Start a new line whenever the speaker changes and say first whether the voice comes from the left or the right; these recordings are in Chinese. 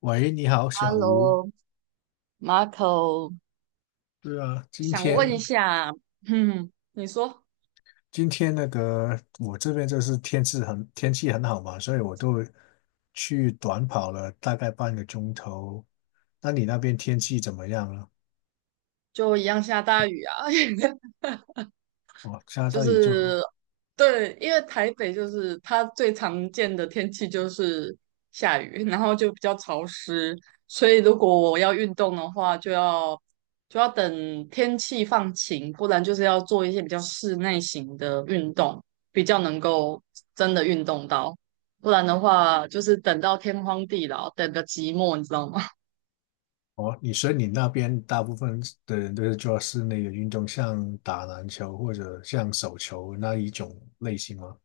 left: 喂，你好，小卢。
right: Hello，Marco，
left: 对啊，今
right: 想问一
left: 天
right: 下。你说。
left: 那个我这边就是天气很好嘛，所以我都去短跑了大概半个钟头。那你那边天气怎么样了？
right: 就一样下大雨啊？
left: 哦，下
right: 就
left: 大雨就。
right: 是对，因为台北就是它最常见的天气就是下雨，然后就比较潮湿，所以如果我要运动的话，就要等天气放晴，不然就是要做一些比较室内型的运动，比较能够真的运动到，不然的话就是等到天荒地老，等个寂寞，你知道吗？
left: 哦，所以你那边大部分的人都是做室内的运动，像打篮球或者像手球那一种类型吗？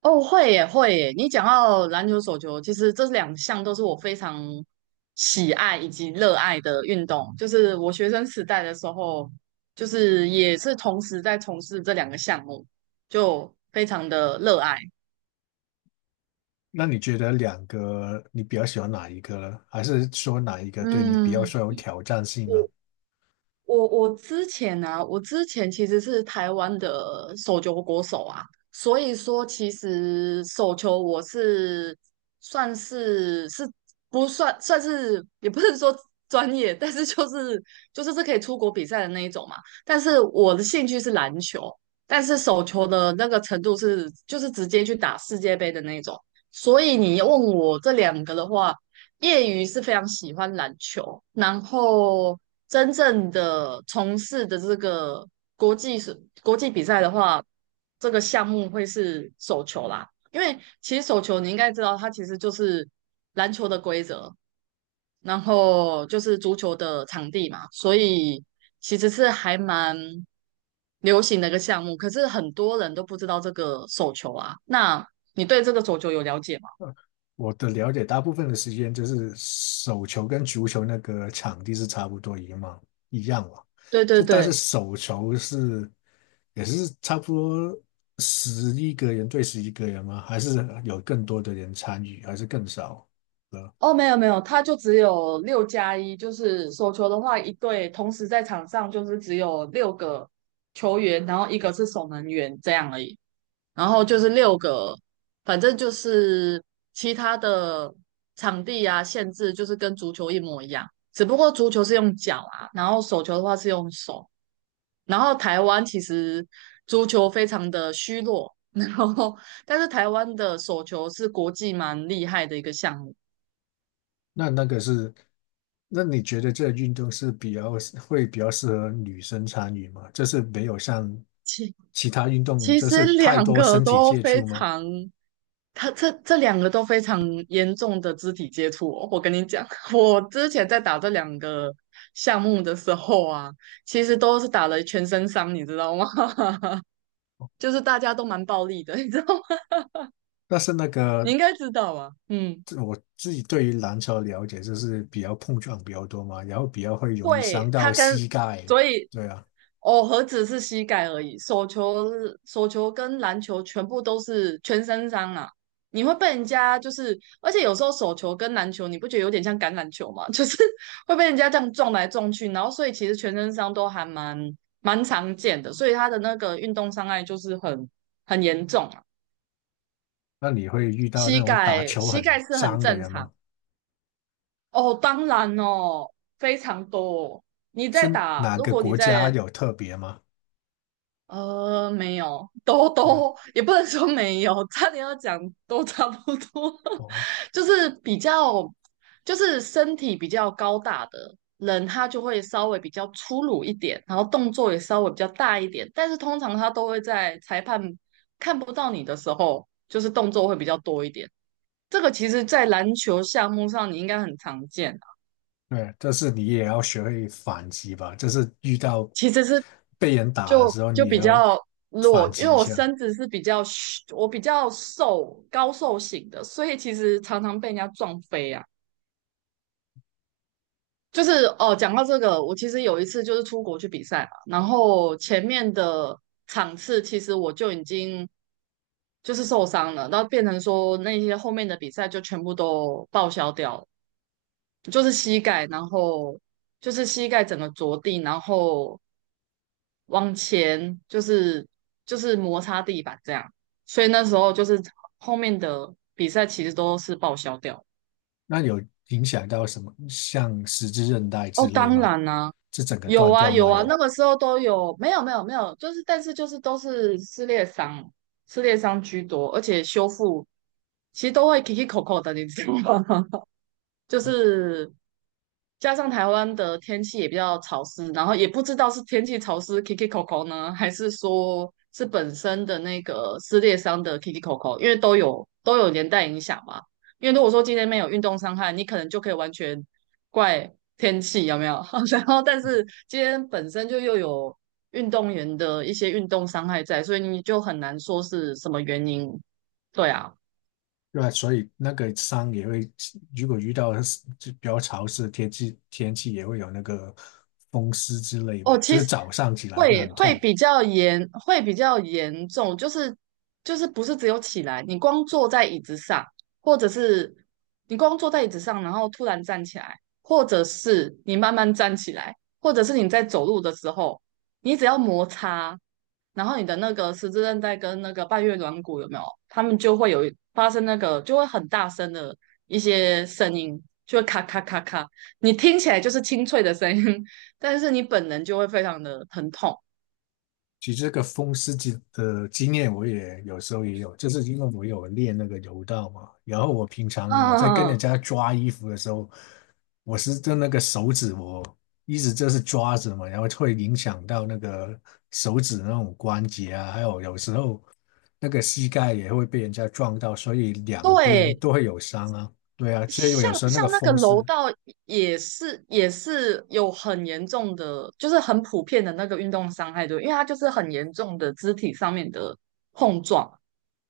right: 哦，会耶，会耶！你讲到篮球、手球，其实这两项都是我非常喜爱以及热爱的运动。就是我学生时代的时候，就是也是同时在从事这两个项目，就非常的热爱。
left: 那你觉得两个你比较喜欢哪一个呢？还是说哪一个对你比较
right: 嗯，
left: 说有挑战性呢？
right: 我我之前其实是台湾的手球国手啊，所以说其实手球我是算是不算算是也不是说专业，但是就是可以出国比赛的那一种嘛。但是我的兴趣是篮球，但是手球的那个程度就是直接去打世界杯的那一种。所以你问我这两个的话，业余是非常喜欢篮球，然后真正的从事的这个国际比赛的话，这个项目会是手球啦。因为其实手球你应该知道，它其实就是篮球的规则，然后就是足球的场地嘛，所以其实是还蛮流行的一个项目。可是很多人都不知道这个手球啊。那你对这个手球有了解吗？
left: 我的了解，大部分的时间就是手球跟足球那个场地是差不多一样嘛。
right: 对对
left: 就但是
right: 对。
left: 手球是也是差不多十一个人对十一个人吗？还是有更多的人参与，还是更少了？
right: 哦，没有没有，他就只有6+1，就是手球的话，一队同时在场上就是只有6个球员，然后一个是守门员这样而已，然后就是六个，反正就是其他的场地啊限制就是跟足球一模一样，只不过足球是用脚啊，然后手球的话是用手，然后台湾其实足球非常的虚弱，然后但是台湾的手球是国际蛮厉害的一个项目。
left: 那那个是，那你觉得这个运动是会比较适合女生参与吗？就是没有像其他运动
right: 其
left: 就
right: 实
left: 是太
right: 两
left: 多
right: 个
left: 身体
right: 都
left: 接
right: 非
left: 触吗？
right: 常，他这两个都非常严重的肢体接触哦我跟你讲，我之前在打这两个项目的时候啊，其实都是打了全身伤，你知道吗？就是大家都蛮暴力的，你知道吗？
left: 但是那
right: 你
left: 个，
right: 应该知道啊。嗯。
left: 这我自己对于篮球了解就是比较碰撞比较多嘛，然后比较会容易
right: 对，
left: 伤
right: 他
left: 到
right: 跟，
left: 膝盖。
right: 所以
left: 对啊。
right: 哦，何止是膝盖而已，手球、手球跟篮球全部都是全身伤啊！你会被人家就是，而且有时候手球跟篮球，你不觉得有点像橄榄球吗？就是会被人家这样撞来撞去，然后所以其实全身伤都还蛮常见的，所以他的那个运动伤害就是很严重啊。
left: 那你会遇到那
right: 膝
left: 种打
right: 盖
left: 球
right: 膝盖
left: 很
right: 是很
left: 脏的
right: 正
left: 人吗？
right: 常哦，当然哦，非常多哦你在
left: 是
right: 打，
left: 哪
right: 如
left: 个
right: 果你
left: 国家
right: 在
left: 有特别吗？
right: 没有，都
left: 没有。
right: 都也不能说没有，差点要讲都差不多，
left: 哦，
right: 就是比较，就是身体比较高大的人，他就会稍微比较粗鲁一点，然后动作也稍微比较大一点，但是通常他都会在裁判看不到你的时候，就是动作会比较多一点。这个其实，在篮球项目上你应该很常见啊，
left: 对啊，但是你也要学会反击吧，就是遇到
right: 其实是
left: 被人打的
right: 就
left: 时候，
right: 就
left: 你也
right: 比
left: 要
right: 较弱，
left: 反
right: 因
left: 击
right: 为
left: 一
right: 我
left: 下。
right: 身子是比较虚我比较瘦高瘦型的，所以其实常常被人家撞飞啊。就是哦，讲到这个，我其实有一次就是出国去比赛嘛，然后前面的场次其实我就已经就是受伤了，然后变成说那些后面的比赛就全部都报销掉了，就是膝盖，然后就是膝盖整个着地，然后往前就是摩擦地板这样，所以那时候就是后面的比赛其实都是报销掉。
left: 那有影响到什么，像十字韧带之
right: 哦，
left: 类
right: 当
left: 吗？
right: 然啦、
left: 是整个
right: 有
left: 断
right: 啊
left: 掉
right: 有
left: 吗？
right: 啊，那
left: 有。
right: 个时候都有，没有没有没有，就是但是就是都是撕裂伤，撕裂伤居多，而且修复其实都会 k i k i 口口的，你知道吗？就是加上台湾的天气也比较潮湿，然后也不知道是天气潮湿 Kiki Coco 呢，还是说是本身的那个撕裂伤的 Kiki Coco，因为都有连带影响嘛。因为如果说今天没有运动伤害，你可能就可以完全怪天气有没有？然后但是今天本身就又有运动员的一些运动伤害在，所以你就很难说是什么原因。对啊。
left: 对啊，所以那个伤也会，如果遇到是就比较潮湿的天气，天气也会有那个风湿之类
right: 哦，
left: 吧，就
right: 其
left: 是
right: 实
left: 早上起来会
right: 会
left: 很
right: 会
left: 痛。
right: 比较严，会比较严重，就是就是不是只有起来，你光坐在椅子上，或者是你光坐在椅子上，然后突然站起来，或者是你慢慢站起来，或者是你在走路的时候，你只要摩擦，然后你的那个十字韧带跟那个半月软骨有没有？他们就会有发生那个，就会很大声的一些声音，就会咔咔咔咔，你听起来就是清脆的声音，但是你本人就会非常的疼痛。
left: 其实这个风湿的经验，我也有时候也有，就是因为我有练那个柔道嘛。然后我平
right: 嗯。
left: 常在跟
right: 嗯
left: 人
right: 嗯。
left: 家抓衣服的时候，我是就那个手指我一直就是抓着嘛，然后会影响到那个手指那种关节啊，还有时候。那个膝盖也会被人家撞到，所以两边
right: 对，
left: 都会有伤啊。对啊，所以
right: 像
left: 有时候那个
right: 像那个
left: 风
right: 楼
left: 湿，
right: 道也是有很严重的，就是很普遍的那个运动伤害，对，因为它就是很严重的肢体上面的，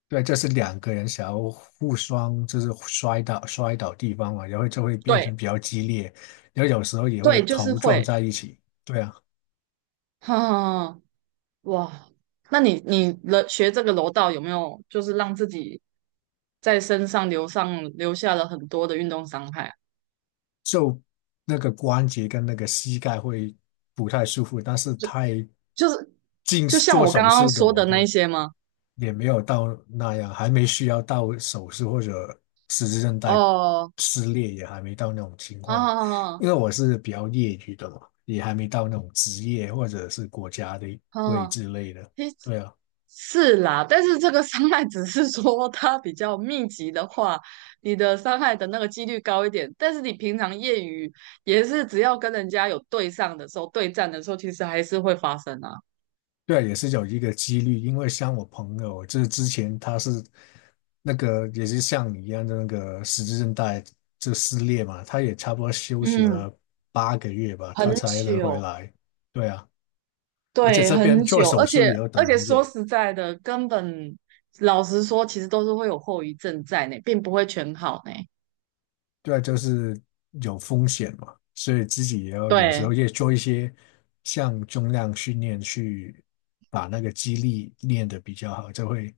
left: 对，这是两个人想要互双，就是摔倒地方嘛，然后就会变
right: 对
left: 成比较激烈，然后有时候也会
right: 对，就是
left: 头撞
right: 会，
left: 在一起。对啊。
right: 哼、哇，那你你了学这个柔道有没有就是让自己在身上留上留下了很多的运动伤害啊
left: 就那个关节跟那个膝盖会不太舒服，但是太
right: 就是
left: 近
right: 就像
left: 做
right: 我刚
left: 手
right: 刚
left: 术的
right: 说
left: 我
right: 的那
left: 就
right: 些吗？
left: 也没有到那样，还没需要到手术或者十字韧带
right: 哦，
left: 撕裂，也还没到那种情
right: 好
left: 况，
right: 好好好
left: 因为我是比较业余的嘛，也还没到那种职业或者是国家的
right: 好，
left: 位
right: 好
left: 之类的，
right: 诶。
left: 对啊。
right: 是啦，但是这个伤害只是说它比较密集的话，你的伤害的那个几率高一点。但是你平常业余也是只要跟人家有对上的时候，对战的时候，其实还是会发生啊。
left: 对，也是有一个几率，因为像我朋友，就是之前他是那个也是像你一样的那个十字韧带就撕裂嘛，他也差不多休息
right: 嗯。
left: 了8个月吧，他
right: 很
left: 才能回
right: 久。
left: 来。对啊，而且
right: 对，
left: 这边
right: 很
left: 做
right: 久，
left: 手
right: 而
left: 术
right: 且
left: 也要
right: 而
left: 等
right: 且
left: 很
right: 说
left: 久，
right: 实在的，根本老实说，其实都是会有后遗症在呢，并不会全好呢。
left: 对啊，就是有风险嘛，所以自己也要有时
right: 对，
left: 候也做一些像重量训练去把那个肌力练得比较好，就会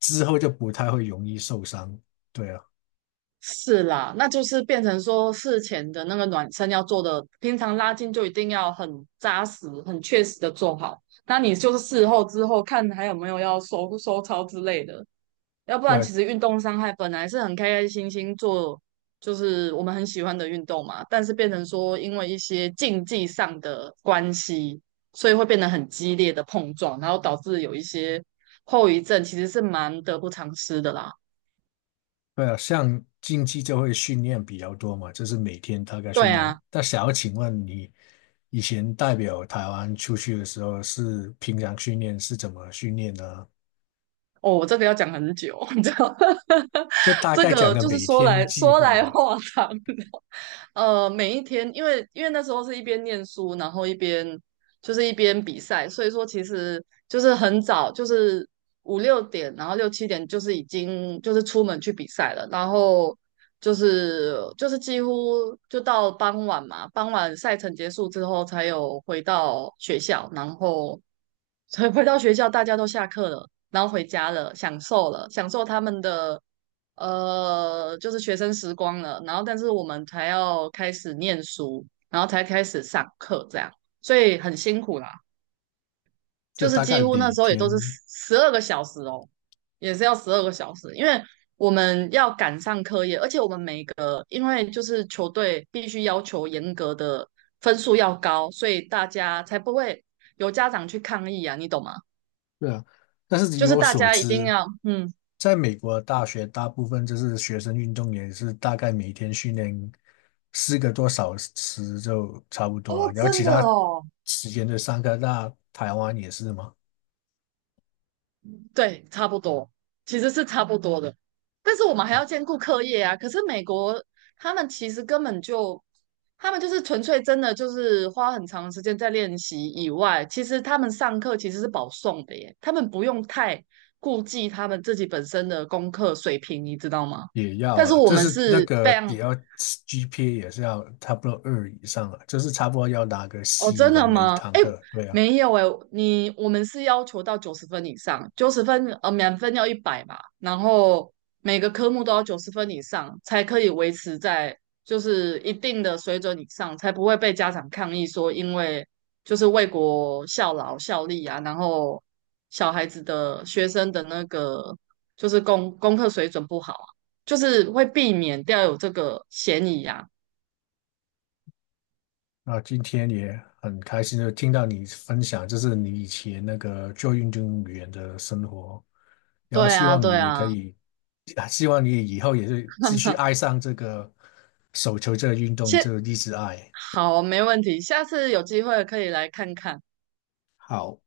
left: 之后就不太会容易受伤。对啊。
right: 是啦，那就是变成说事前的那个暖身要做的，平常拉筋就一定要很扎实、很确实的做好。那你就是事后之后看还有没有要收收操之类的。要不然
left: 对，
right: 其实运动伤害本来是很开开心心做，就是我们很喜欢的运动嘛，但是变成说因为一些竞技上的关系，所以会变得很激烈的碰撞，然后导致有一些后遗症，其实是蛮得不偿失的啦。
left: 对啊，像竞技就会训练比较多嘛，就是每天大概
right: 对
left: 训练。
right: 啊。
left: 那想要请问你，以前代表台湾出去的时候是平常训练是怎么训练呢？
right: 哦，我这个要讲很久，你知道，
left: 就 大
right: 这
left: 概讲
right: 个
left: 个
right: 就是
left: 每
right: 说
left: 天
right: 来
left: 计
right: 说
left: 划
right: 来
left: 吧，
right: 话长。每一天，因为因为那时候是一边念书，然后一边就是一边比赛，所以说其实就是很早，就是五六点，然后六七点就是已经就是出门去比赛了，然后就是几乎就到傍晚嘛，傍晚赛程结束之后才有回到学校，然后所以回到学校，大家都下课了，然后回家了，享受了，享受他们的就是学生时光了。然后，但是我们才要开始念书，然后才开始上课，这样，所以很辛苦啦。
left: 就
right: 就是
left: 大
right: 几
left: 概
right: 乎那
left: 每
right: 时候也都是
left: 天，
right: 十二个小时哦，也是要十二个小时，因为我们要赶上课业，而且我们每个因为就是球队必须要求严格的分数要高，所以大家才不会有家长去抗议啊，你懂吗？
left: 对啊。但是
right: 就
left: 以
right: 是
left: 我
right: 大
left: 所
right: 家一定
left: 知，
right: 要，嗯。
left: 在美国大学大部分就是学生运动员是大概每天训练4个多小时就差不多啊，
right: 哦，
left: 然后其
right: 真的
left: 他
right: 哦。
left: 时间就上课。那台湾也是吗？
right: 对，差不多，其实是差不多的。但是我们还要兼顾课业啊。可是美国他们其实根本就，他们就是纯粹真的就是花很长时间在练习以外，其实他们上课其实是保送的耶，他们不用太顾忌他们自己本身的功课水平，你知道吗？
left: 也要
right: 但是
left: 了，
right: 我
left: 就
right: 们
left: 是那
right: 是非
left: 个
right: 常
left: 也要 GPA 也是要差不多2以上了，就是差不多要拿个
right: 哦，
left: C
right: 真
left: 吧，
right: 的
left: 每一
right: 吗？
left: 堂
right: 哎，
left: 课。对啊。
right: 没有哎，你我们是要求到九十分以上，九十分满分要100嘛，然后每个科目都要九十分以上才可以维持在就是一定的水准以上，才不会被家长抗议说因为就是为国效劳效力啊，然后小孩子的学生的那个就是功课水准不好啊，就是会避免掉有这个嫌疑啊。
left: 那今天也很开心，就听到你分享，就是你以前那个做运动员的生活，然后
right: 对
left: 希
right: 啊，
left: 望
right: 对
left: 你也可
right: 啊。
left: 以，啊希望你以后也是继续 爱上这个手球这个运动，
right: 现
left: 这个一直爱。
right: 好，没问题，下次有机会可以来看看。
left: 好。